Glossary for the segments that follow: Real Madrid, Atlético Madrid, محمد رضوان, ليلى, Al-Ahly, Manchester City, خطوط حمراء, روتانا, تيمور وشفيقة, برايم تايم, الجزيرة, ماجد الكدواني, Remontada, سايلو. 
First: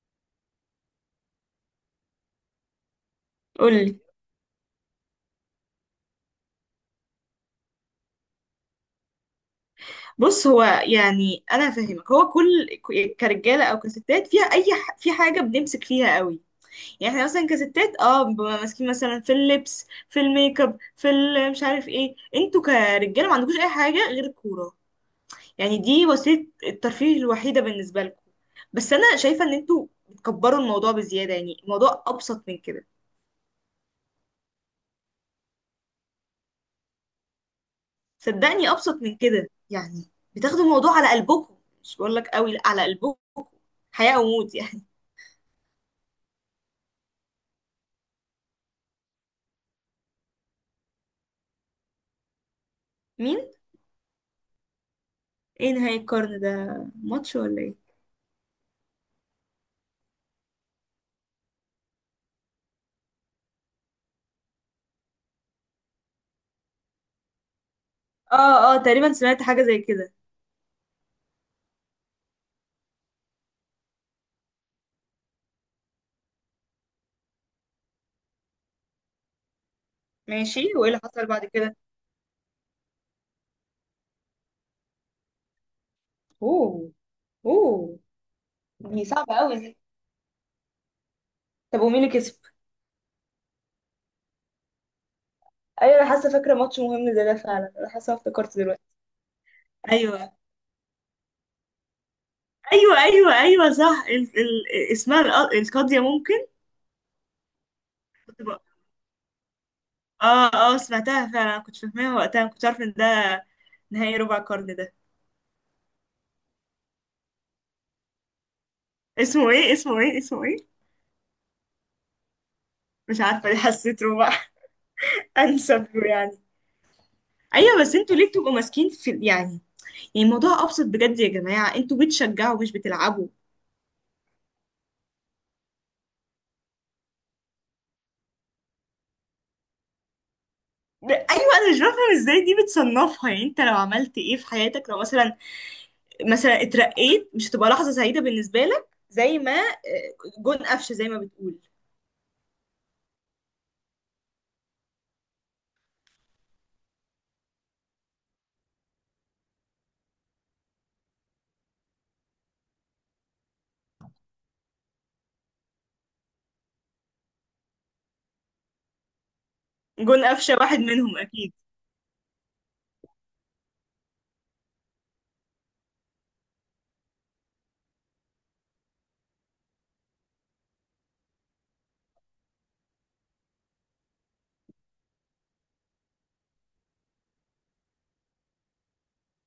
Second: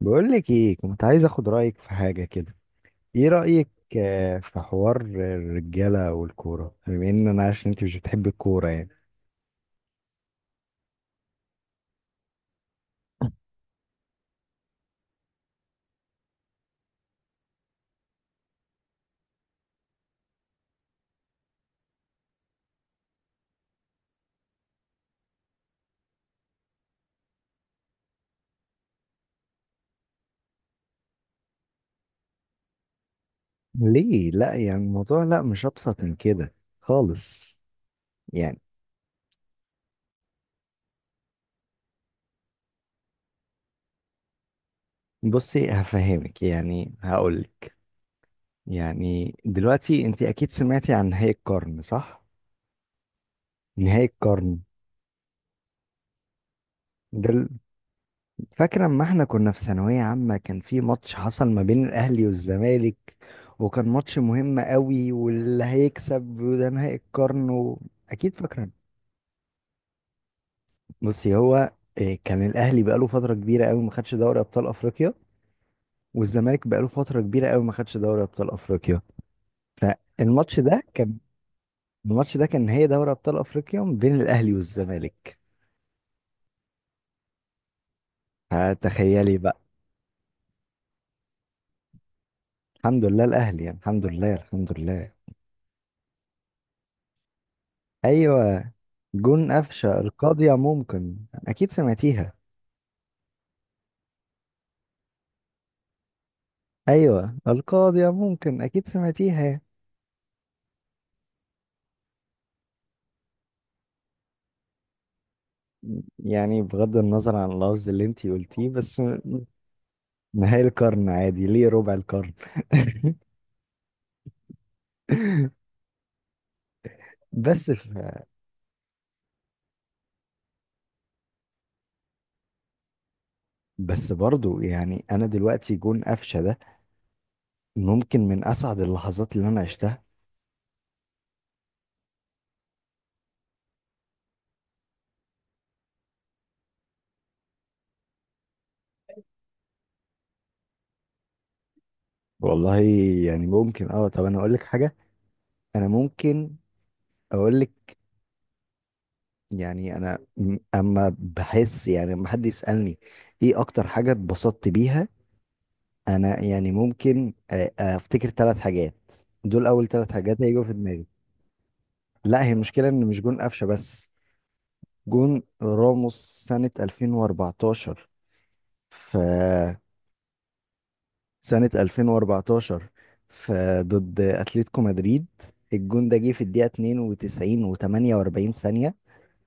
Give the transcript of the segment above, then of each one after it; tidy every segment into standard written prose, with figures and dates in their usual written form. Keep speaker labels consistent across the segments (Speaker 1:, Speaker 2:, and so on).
Speaker 1: بقول لك ايه، كنت عايز اخد رايك في حاجه كده. ايه رايك؟
Speaker 2: قولي.
Speaker 1: في حوار الرجاله والكوره، بما ان انا عارف ان انت مش بتحب الكوره يعني.
Speaker 2: بص، هو يعني انا هفهمك. هو كل كرجاله او كستات فيها في حاجه بنمسك فيها قوي. يعني احنا مثلا كستات بنبقى ماسكين مثلا في اللبس، في الميك اب، مش عارف ايه. انتوا كرجاله ما عندكوش اي حاجه غير الكوره. يعني دي وسيله الترفيه الوحيده بالنسبه لكم. بس انا شايفه ان انتوا بتكبروا الموضوع بزياده. يعني الموضوع ابسط من كده.
Speaker 1: ليه لا؟ يعني الموضوع، لا مش ابسط من كده خالص. يعني
Speaker 2: صدقني ابسط من كده يعني. بتاخدوا الموضوع على قلبكم. مش بقول لك قوي، لا، على قلبكم. حياه وموت يعني.
Speaker 1: بصي هفهمك يعني هقولك، يعني دلوقتي انت اكيد سمعتي عن نهائي القرن صح؟
Speaker 2: مين؟
Speaker 1: نهائي القرن
Speaker 2: ايه نهاية القرن ده؟
Speaker 1: ده.
Speaker 2: ماتش ولا ايه؟
Speaker 1: فاكر اما احنا كنا في ثانوية عامة، كان في ماتش حصل ما بين الاهلي والزمالك، وكان ماتش مهم قوي، واللي هيكسب وده نهائي القرن و... اكيد فاكرة.
Speaker 2: اه اه، تقريبا سمعت حاجة زي كده.
Speaker 1: بصي هو إيه، كان الاهلي بقاله فترة كبيرة قوي ما خدش دوري ابطال افريقيا، والزمالك بقاله فترة كبيرة قوي ما خدش دوري ابطال افريقيا. الماتش
Speaker 2: ماشي،
Speaker 1: ده
Speaker 2: وايه اللي
Speaker 1: كان
Speaker 2: حصل بعد كده؟
Speaker 1: الماتش ده كان نهائي دوري ابطال افريقيا ما بين الاهلي والزمالك.
Speaker 2: اوه. اوه. دي صعبة
Speaker 1: فتخيلي
Speaker 2: قوي
Speaker 1: بقى.
Speaker 2: دي. طب ومين اللي كسب؟
Speaker 1: الحمد لله الاهلي، يعني الحمد لله الحمد لله.
Speaker 2: ايوه، انا حاسة، فاكرة ماتش مهم زي ده فعلا، انا حاسة افتكرت
Speaker 1: ايوه
Speaker 2: دلوقتي.
Speaker 1: جون قفشة
Speaker 2: ايوه
Speaker 1: القاضية ممكن، أكيد سمعتيها.
Speaker 2: ايوه ايوه ايوه، صح. اسمها القاضية ممكن.
Speaker 1: أيوة القاضية
Speaker 2: كنت بق...
Speaker 1: ممكن، أكيد سمعتيها.
Speaker 2: اه اه، سمعتها فعلا، كنت فاهماها وقتها، ما كنتش عارفة ان ده نهاية ربع القرن ده.
Speaker 1: يعني بغض النظر عن اللفظ اللي انتي قلتيه بس م-
Speaker 2: اسمه ايه؟ اسمه ايه؟ اسمه ايه؟
Speaker 1: نهاية القرن عادي، ليه ربع القرن؟
Speaker 2: مش عارفة ليه حسيت ربع. انسب له يعني.
Speaker 1: بس
Speaker 2: ايوه،
Speaker 1: ف...
Speaker 2: بس انتوا ليه بتبقوا ماسكين في يعني؟ يعني الموضوع ابسط بجد يا جماعه. انتوا بتشجعوا مش بتلعبوا.
Speaker 1: بس برضو يعني أنا دلوقتي جون قفشة ده ممكن من أسعد اللحظات اللي أنا عشتها.
Speaker 2: ايوه، انا مش بفهم ازاي دي بتصنفها. يعني انت لو عملت ايه في حياتك، لو مثلا مثلا اترقيت، مش هتبقى لحظه سعيده بالنسبه لك زي ما جون قفشه زي ما بتقول؟
Speaker 1: والله يعني ممكن اه، طب أنا أقول لك حاجة، أنا ممكن أقول لك. يعني انا م- اما بحس يعني لما حد يسالني ايه اكتر حاجه اتبسطت بيها، انا يعني ممكن افتكر ثلاث حاجات. دول اول ثلاث
Speaker 2: جون
Speaker 1: حاجات
Speaker 2: قفشه
Speaker 1: هيجوا في
Speaker 2: واحد
Speaker 1: دماغي.
Speaker 2: منهم اكيد؟
Speaker 1: لا هي المشكله ان مش جون قفشه بس. جون راموس سنه 2014 ف سنه 2014، ف ضد اتلتيكو مدريد. الجون ده جه في الدقيقه 92 و48 ثانيه.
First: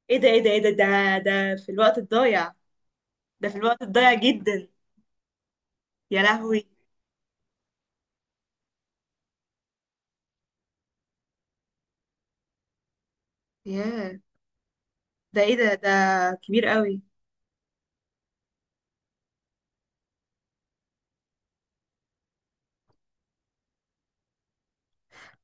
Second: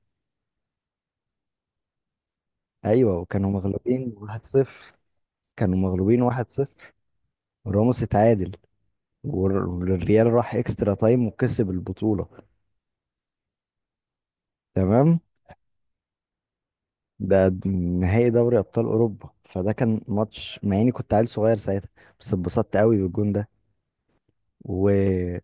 Speaker 2: ايه ده؟ ايه ده؟ ايه ده؟ ده ده في الوقت الضايع؟
Speaker 1: ايوه
Speaker 2: ده
Speaker 1: وكانوا
Speaker 2: في الوقت
Speaker 1: مغلوبين
Speaker 2: الضايع جدا.
Speaker 1: 1-0 كانوا مغلوبين
Speaker 2: يا لهوي.
Speaker 1: 1-0. راموس اتعادل، والريال راح اكسترا تايم وكسب البطولة.
Speaker 2: ياه،
Speaker 1: تمام.
Speaker 2: ده ايه ده؟ ده كبير قوي.
Speaker 1: ده نهائي دوري ابطال اوروبا، فده كان ماتش مع اني كنت عيل صغير ساعتها، بس اتبسطت قوي بالجون ده. و...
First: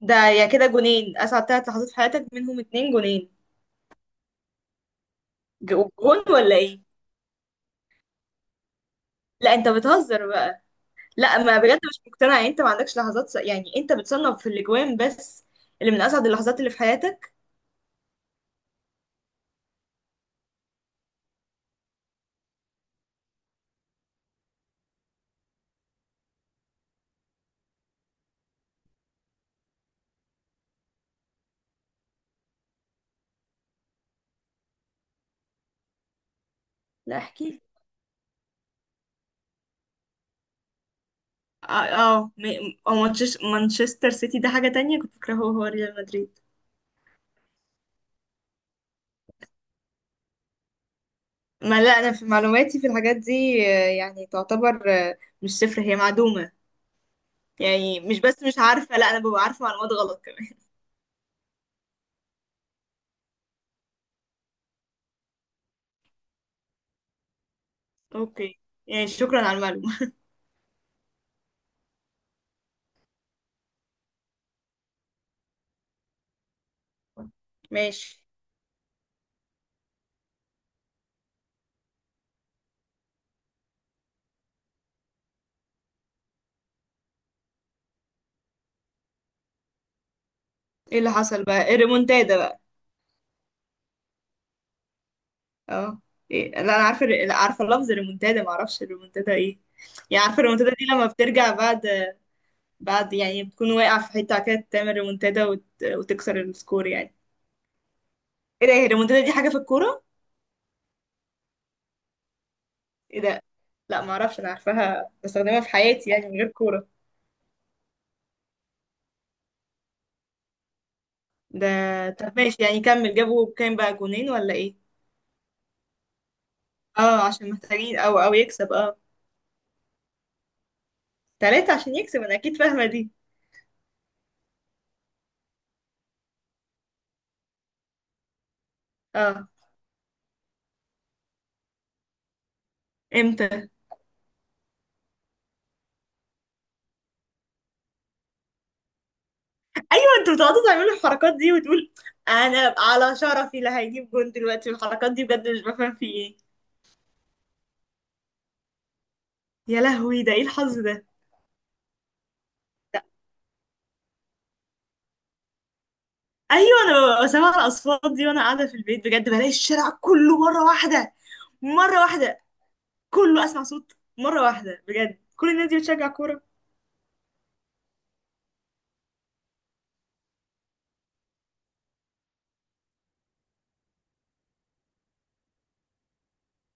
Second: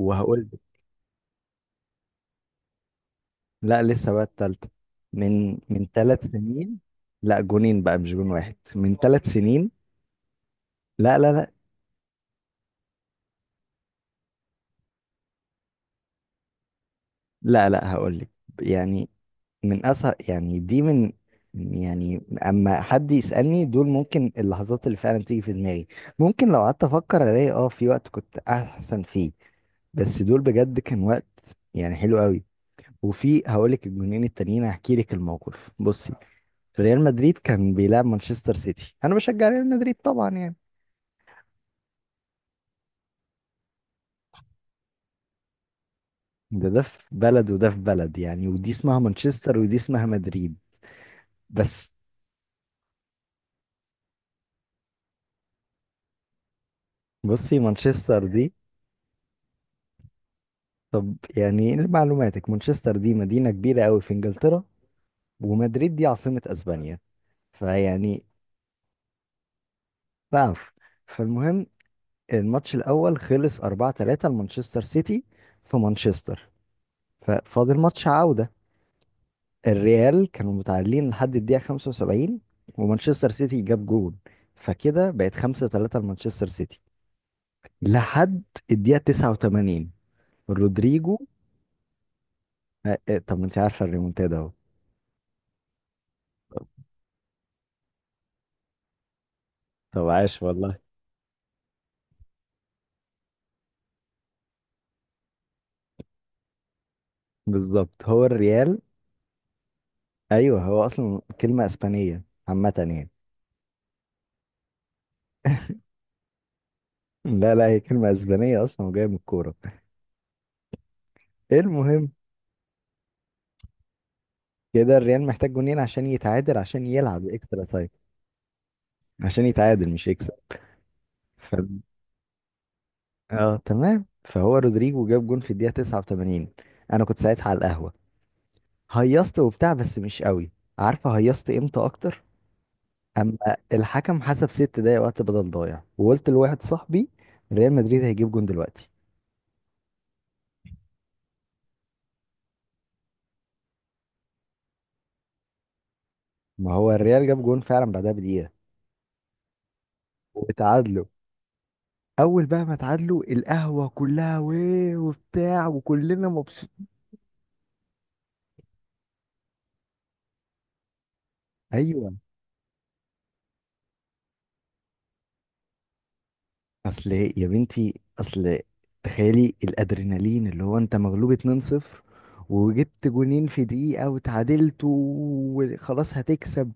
Speaker 2: ده يا كده جونين. اسعد ثلاث لحظات في حياتك منهم اتنين جونين؟
Speaker 1: لا لسه بقى التالتة من
Speaker 2: ج- جون
Speaker 1: ثلاث
Speaker 2: ولا
Speaker 1: سنين.
Speaker 2: ايه؟
Speaker 1: لا جونين بقى مش جون واحد، من ثلاث
Speaker 2: لا، انت
Speaker 1: سنين.
Speaker 2: بتهزر بقى.
Speaker 1: لا لا
Speaker 2: لا،
Speaker 1: لا
Speaker 2: ما بجد مش مقتنعه. يعني انت ما عندكش لحظات يعني انت بتصنف في الاجوان بس اللي من اسعد اللحظات اللي في حياتك؟
Speaker 1: لا هقول لك، يعني من أسهل، يعني دي من، يعني اما حد يسألني، دول ممكن اللحظات اللي فعلا تيجي في دماغي. ممكن لو قعدت افكر الاقي اه في وقت كنت احسن فيه، بس دول بجد كان وقت يعني حلو قوي. وفي هقولك الجونين التانيين، هحكي لك الموقف. بصي، ريال
Speaker 2: لا،
Speaker 1: مدريد
Speaker 2: احكي.
Speaker 1: كان بيلعب مانشستر سيتي، انا بشجع ريال مدريد طبعا يعني.
Speaker 2: اه. اه، أو مانشستر سيتي ده حاجه تانية، كنت فاكره هو هو ريال مدريد.
Speaker 1: ده في بلد وده في بلد يعني، ودي اسمها مانشستر ودي اسمها مدريد.
Speaker 2: ما لا،
Speaker 1: بس
Speaker 2: انا في معلوماتي في الحاجات دي يعني تعتبر مش صفر، هي معدومه.
Speaker 1: بصي
Speaker 2: يعني مش
Speaker 1: مانشستر
Speaker 2: بس
Speaker 1: دي،
Speaker 2: مش عارفه، لا انا ببقى عارفه معلومات غلط كمان.
Speaker 1: طب يعني لمعلوماتك مانشستر دي مدينة كبيرة قوي في انجلترا، ومدريد دي عاصمة اسبانيا. فيعني
Speaker 2: اوكي. يعني شكرا على المعلومه.
Speaker 1: بقف. فالمهم، الماتش الاول خلص 4-3 لمانشستر سيتي في مانشستر. ففاضل ماتش
Speaker 2: ماشي.
Speaker 1: عودة. الريال كانوا متعادلين لحد الدقيقة 75، ومانشستر سيتي جاب جول، فكده بقت 5-3 لمانشستر سيتي. لحد الدقيقة 89،
Speaker 2: ايه اللي
Speaker 1: رودريجو.
Speaker 2: حصل بقى؟ الريمونتادا بقى؟
Speaker 1: طب ما انت عارفة الريمونتادا اهو.
Speaker 2: اه. إيه. لا، انا عارفه لا، عارفه لفظ الريمونتادا، ما اعرفش الريمونتادا ايه.
Speaker 1: طب
Speaker 2: يعني عارفه
Speaker 1: عاش
Speaker 2: الريمونتادا
Speaker 1: والله.
Speaker 2: دي لما بترجع بعد بعد يعني، بتكون واقع في حته كده تعمل ريمونتادا وتكسر السكور يعني.
Speaker 1: بالظبط هو
Speaker 2: ايه ده؟
Speaker 1: الريال.
Speaker 2: هي الريمونتادا دي حاجه في الكوره؟
Speaker 1: ايوه هو اصلا كلمه اسبانيه عامه يعني.
Speaker 2: ايه ده. لا ما اعرفش، انا عارفاها بستخدمها في حياتي يعني من غير كوره.
Speaker 1: لا هي كلمه اسبانيه اصلا وجايه من الكوره.
Speaker 2: ده.
Speaker 1: المهم،
Speaker 2: طب ماشي يعني كمل. جابوا كام بقى؟ جونين ولا ايه؟
Speaker 1: كده الريال محتاج جونين عشان يتعادل، عشان
Speaker 2: اه،
Speaker 1: يلعب
Speaker 2: عشان
Speaker 1: اكسترا تايم.
Speaker 2: محتاجين او او يكسب، اه.
Speaker 1: عشان يتعادل مش يكسب. ف...
Speaker 2: تلاتة عشان يكسب، انا اكيد فاهمه دي.
Speaker 1: اه تمام. فهو رودريجو جاب جون في الدقيقه 89. انا كنت ساعتها على القهوه، هيصت
Speaker 2: اه.
Speaker 1: وبتاع بس مش قوي. عارفه هيصت امتى اكتر؟ اما
Speaker 2: امتى؟
Speaker 1: الحكم حسب ست دقايق وقت بدل ضايع، وقلت لواحد صاحبي ريال مدريد هيجيب جون دلوقتي.
Speaker 2: ايوه، انتوا بتقعدوا تعملوا الحركات دي وتقول انا على شرفي لا، هيجيب جون دلوقتي. الحركات دي بجد مش بفهم في ايه.
Speaker 1: ما هو الريال جاب جون فعلا بعدها بدقيقه
Speaker 2: يا لهوي، ده ايه الحظ
Speaker 1: وتعادلوا.
Speaker 2: ده؟
Speaker 1: اول بقى ما
Speaker 2: لا.
Speaker 1: اتعادلوا القهوه كلها ويه وبتاع وكلنا مبسوط.
Speaker 2: ايوه، انا ببقى سامعه الاصوات دي وانا قاعده في البيت بجد، بلاقي الشارع كله مره واحده، مره
Speaker 1: ايوه
Speaker 2: واحده، كله اسمع صوت مره واحده بجد، كل الناس دي بتشجع كوره.
Speaker 1: اصل يا بنتي اصل، تخيلي الادرينالين اللي هو انت مغلوب 2-0، وجبت جونين في دقيقه وتعادلت وخلاص هتكسب.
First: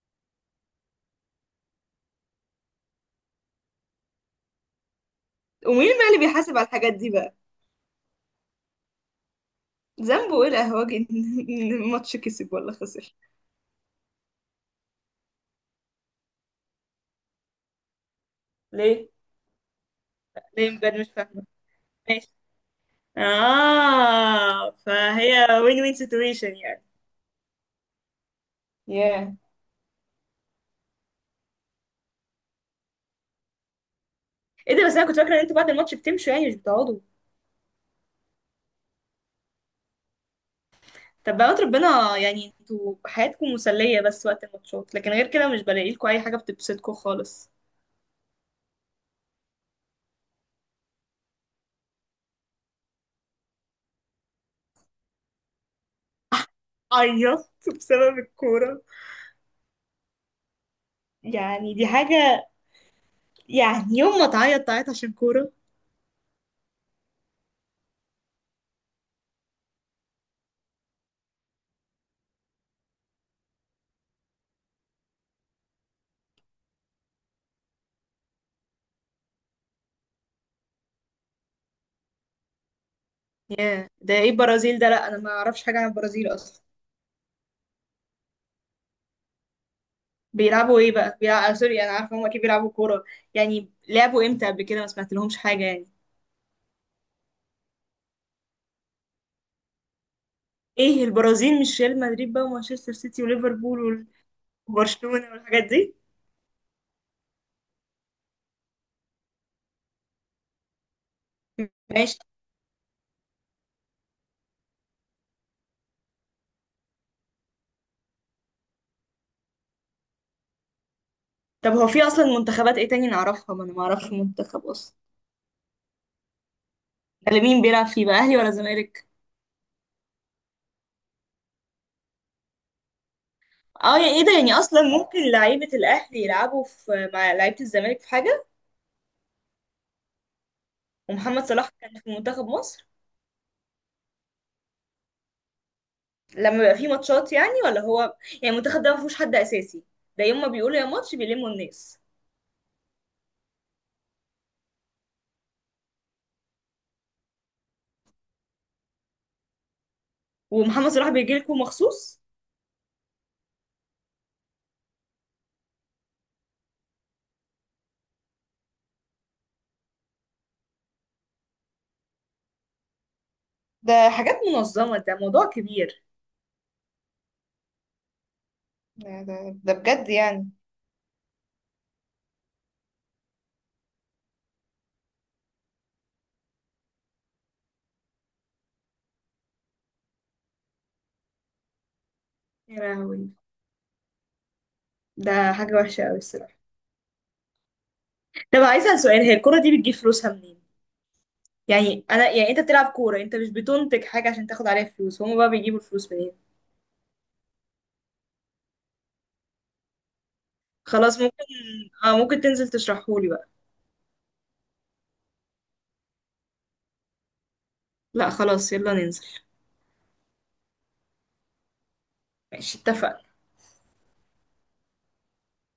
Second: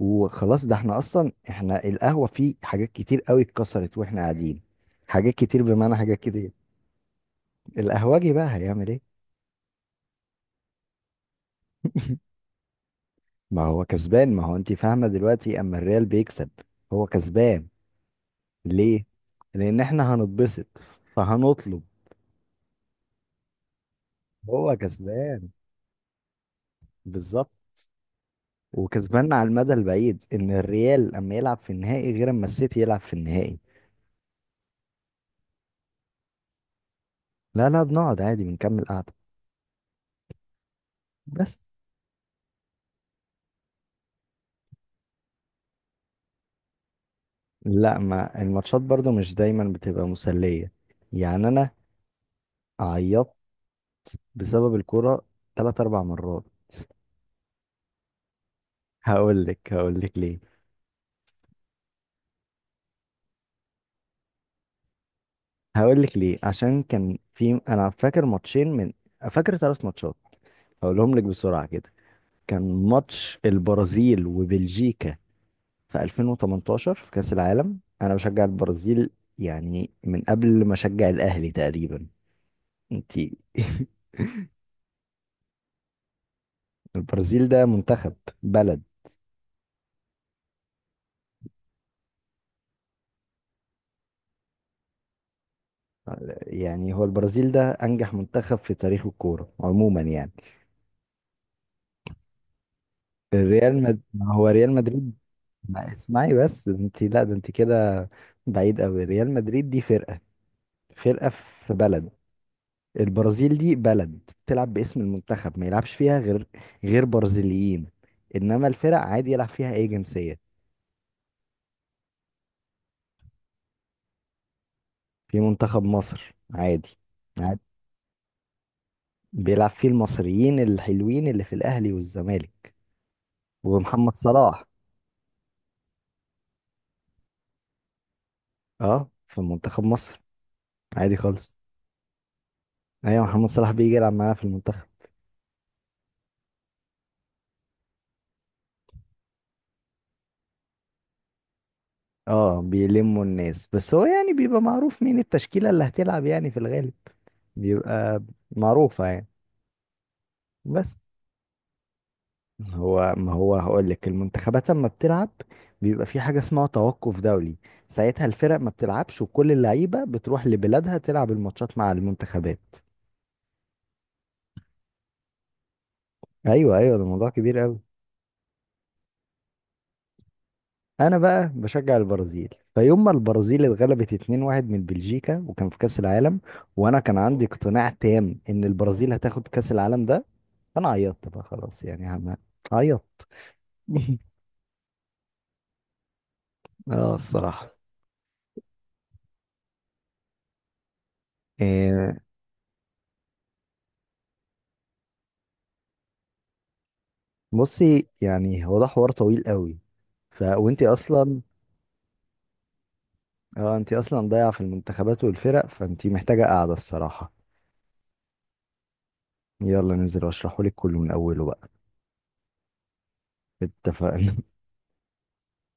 Speaker 1: وخلاص ده احنا اصلا، احنا القهوه فيه حاجات كتير قوي اتكسرت واحنا قاعدين. حاجات كتير
Speaker 2: ومين
Speaker 1: بمعنى
Speaker 2: بقى
Speaker 1: حاجات
Speaker 2: اللي
Speaker 1: كتير.
Speaker 2: بيحاسب على الحاجات دي بقى؟
Speaker 1: القهوجي بقى هيعمل ايه؟
Speaker 2: ذنبه ايه الاهواج؟ ان إن الماتش كسب ولا خسر؟
Speaker 1: ما هو كسبان، ما هو انت فاهمه دلوقتي اما الريال بيكسب هو كسبان. ليه؟
Speaker 2: ليه؟
Speaker 1: لأن إحنا هنتبسط،
Speaker 2: ليه بجد مش فاهمه.
Speaker 1: فهنطلب.
Speaker 2: ماشي. اه،
Speaker 1: هو
Speaker 2: فهي
Speaker 1: كسبان
Speaker 2: وين وين سيتويشن يعني.
Speaker 1: بالظبط، وكسبان
Speaker 2: ياه.
Speaker 1: على المدى البعيد، إن الريال أما يلعب في النهائي غير أما السيتي يلعب في النهائي.
Speaker 2: ايه ده؟ بس انا كنت فاكره ان انتوا بعد الماتش بتمشوا يعني، مش بتقعدوا.
Speaker 1: لا بنقعد عادي بنكمل قعدة.
Speaker 2: طب بقى،
Speaker 1: بس
Speaker 2: ربنا. يعني انتوا حياتكم مسليه بس وقت الماتشات، لكن غير كده مش بلاقي لكم اي حاجه بتبسطكم خالص.
Speaker 1: لا، ما الماتشات برضو مش دايما بتبقى مسلية. يعني أنا عيطت بسبب الكورة تلات أربع مرات.
Speaker 2: عيطت بسبب الكوره؟
Speaker 1: هقول لك ليه.
Speaker 2: يعني دي حاجه. يعني يوم ما تعيط، تعيط عشان كوره؟
Speaker 1: هقول لك ليه، عشان كان في، أنا فاكر ماتشين من فاكر ثلاث ماتشات، هقولهم لك بسرعة كده. كان ماتش البرازيل وبلجيكا في 2018 في كأس العالم، انا بشجع البرازيل يعني من قبل ما اشجع الاهلي تقريبا. انتي
Speaker 2: ياه، ده ايه البرازيل ده؟ لا انا ما اعرفش حاجه عن البرازيل اصلا.
Speaker 1: البرازيل ده منتخب، بلد.
Speaker 2: بيلعبوا ايه بقى؟ بيلعبوا سوري، انا عارفه هم اكيد بيلعبوا كوره. يعني لعبوا امتى قبل كده؟ ما سمعت لهمش حاجه يعني.
Speaker 1: يعني هو البرازيل ده انجح منتخب في تاريخ الكورة عموما يعني.
Speaker 2: ايه البرازيل مش ريال مدريد بقى ومانشستر سيتي
Speaker 1: الريال مد...
Speaker 2: وليفربول
Speaker 1: ما هو ريال مدريد،
Speaker 2: وبرشلونه والحاجات
Speaker 1: ما
Speaker 2: دي؟
Speaker 1: اسمعي بس انت، لا ده انت كده بعيد قوي. ريال مدريد دي فرقة، فرقة في بلد.
Speaker 2: ماشي.
Speaker 1: البرازيل دي بلد، بتلعب باسم المنتخب، ما يلعبش فيها غير برازيليين، انما الفرق عادي يلعب فيها اي جنسية.
Speaker 2: طب هو في اصلا منتخبات ايه تاني نعرفها؟ ما انا ما اعرفش منتخب اصلا.
Speaker 1: في منتخب مصر عادي.
Speaker 2: ده اللي
Speaker 1: عادي
Speaker 2: مين بيلعب فيه بقى؟ اهلي ولا زمالك؟
Speaker 1: بيلعب فيه المصريين الحلوين اللي في الاهلي والزمالك
Speaker 2: اه،
Speaker 1: ومحمد
Speaker 2: يعني ايه ده؟ يعني
Speaker 1: صلاح.
Speaker 2: اصلا ممكن لعيبه الاهلي يلعبوا في مع لعيبه الزمالك في حاجه؟
Speaker 1: اه في منتخب مصر عادي
Speaker 2: ومحمد
Speaker 1: خالص.
Speaker 2: صلاح كان في منتخب مصر؟
Speaker 1: ايوه محمد صلاح بيجي يلعب معانا في المنتخب.
Speaker 2: لما بيبقى فيه ماتشات يعني، ولا هو يعني المنتخب ده ما فيهوش حد اساسي؟ ده يوم ما بيقولوا يا ماتش بيلموا الناس.
Speaker 1: اه بيلموا الناس، بس هو يعني بيبقى معروف مين التشكيلة اللي هتلعب يعني في الغالب، بيبقى معروفة يعني.
Speaker 2: ومحمد
Speaker 1: بس
Speaker 2: صلاح بيجي لكم مخصوص؟
Speaker 1: هو ما هو هقول لك، المنتخبات لما بتلعب بيبقى في حاجة اسمها توقف دولي. ساعتها الفرق ما بتلعبش، وكل اللعيبة بتروح لبلادها تلعب الماتشات مع المنتخبات.
Speaker 2: ده حاجات منظمه، ده موضوع كبير.
Speaker 1: ايوه ده موضوع كبير قوي.
Speaker 2: ده, ده, ده بجد يعني.
Speaker 1: انا بقى بشجع البرازيل، فيوم ما البرازيل اتغلبت 2-1 من بلجيكا وكان في كأس العالم، وانا كان عندي اقتناع تام ان البرازيل هتاخد كأس العالم ده، انا عيطت بقى خلاص يعني عم-
Speaker 2: يا
Speaker 1: عيطت.
Speaker 2: لهوي، ده حاجه وحشه قوي الصراحه.
Speaker 1: اه الصراحة.
Speaker 2: طب عايزه اسال سؤال، هي الكره دي بتجيب فلوسها منين؟ يعني انا يعني انت بتلعب كوره، انت مش بتنتج حاجه عشان تاخد عليها فلوس، هما بقى بيجيبوا الفلوس منين؟
Speaker 1: بصي يعني هو ده حوار طويل قوي، ف وانتي
Speaker 2: خلاص ممكن.
Speaker 1: اصلا،
Speaker 2: اه ممكن تنزل تشرحهولي بقى.
Speaker 1: اه انتي اصلا ضايعه في المنتخبات والفرق، فانتي محتاجه قاعده الصراحه.
Speaker 2: لا خلاص، يلا ننزل.
Speaker 1: يلا ننزل واشرحهولك كله من اوله بقى.
Speaker 2: ماشي، اتفقنا.
Speaker 1: اتفقنا.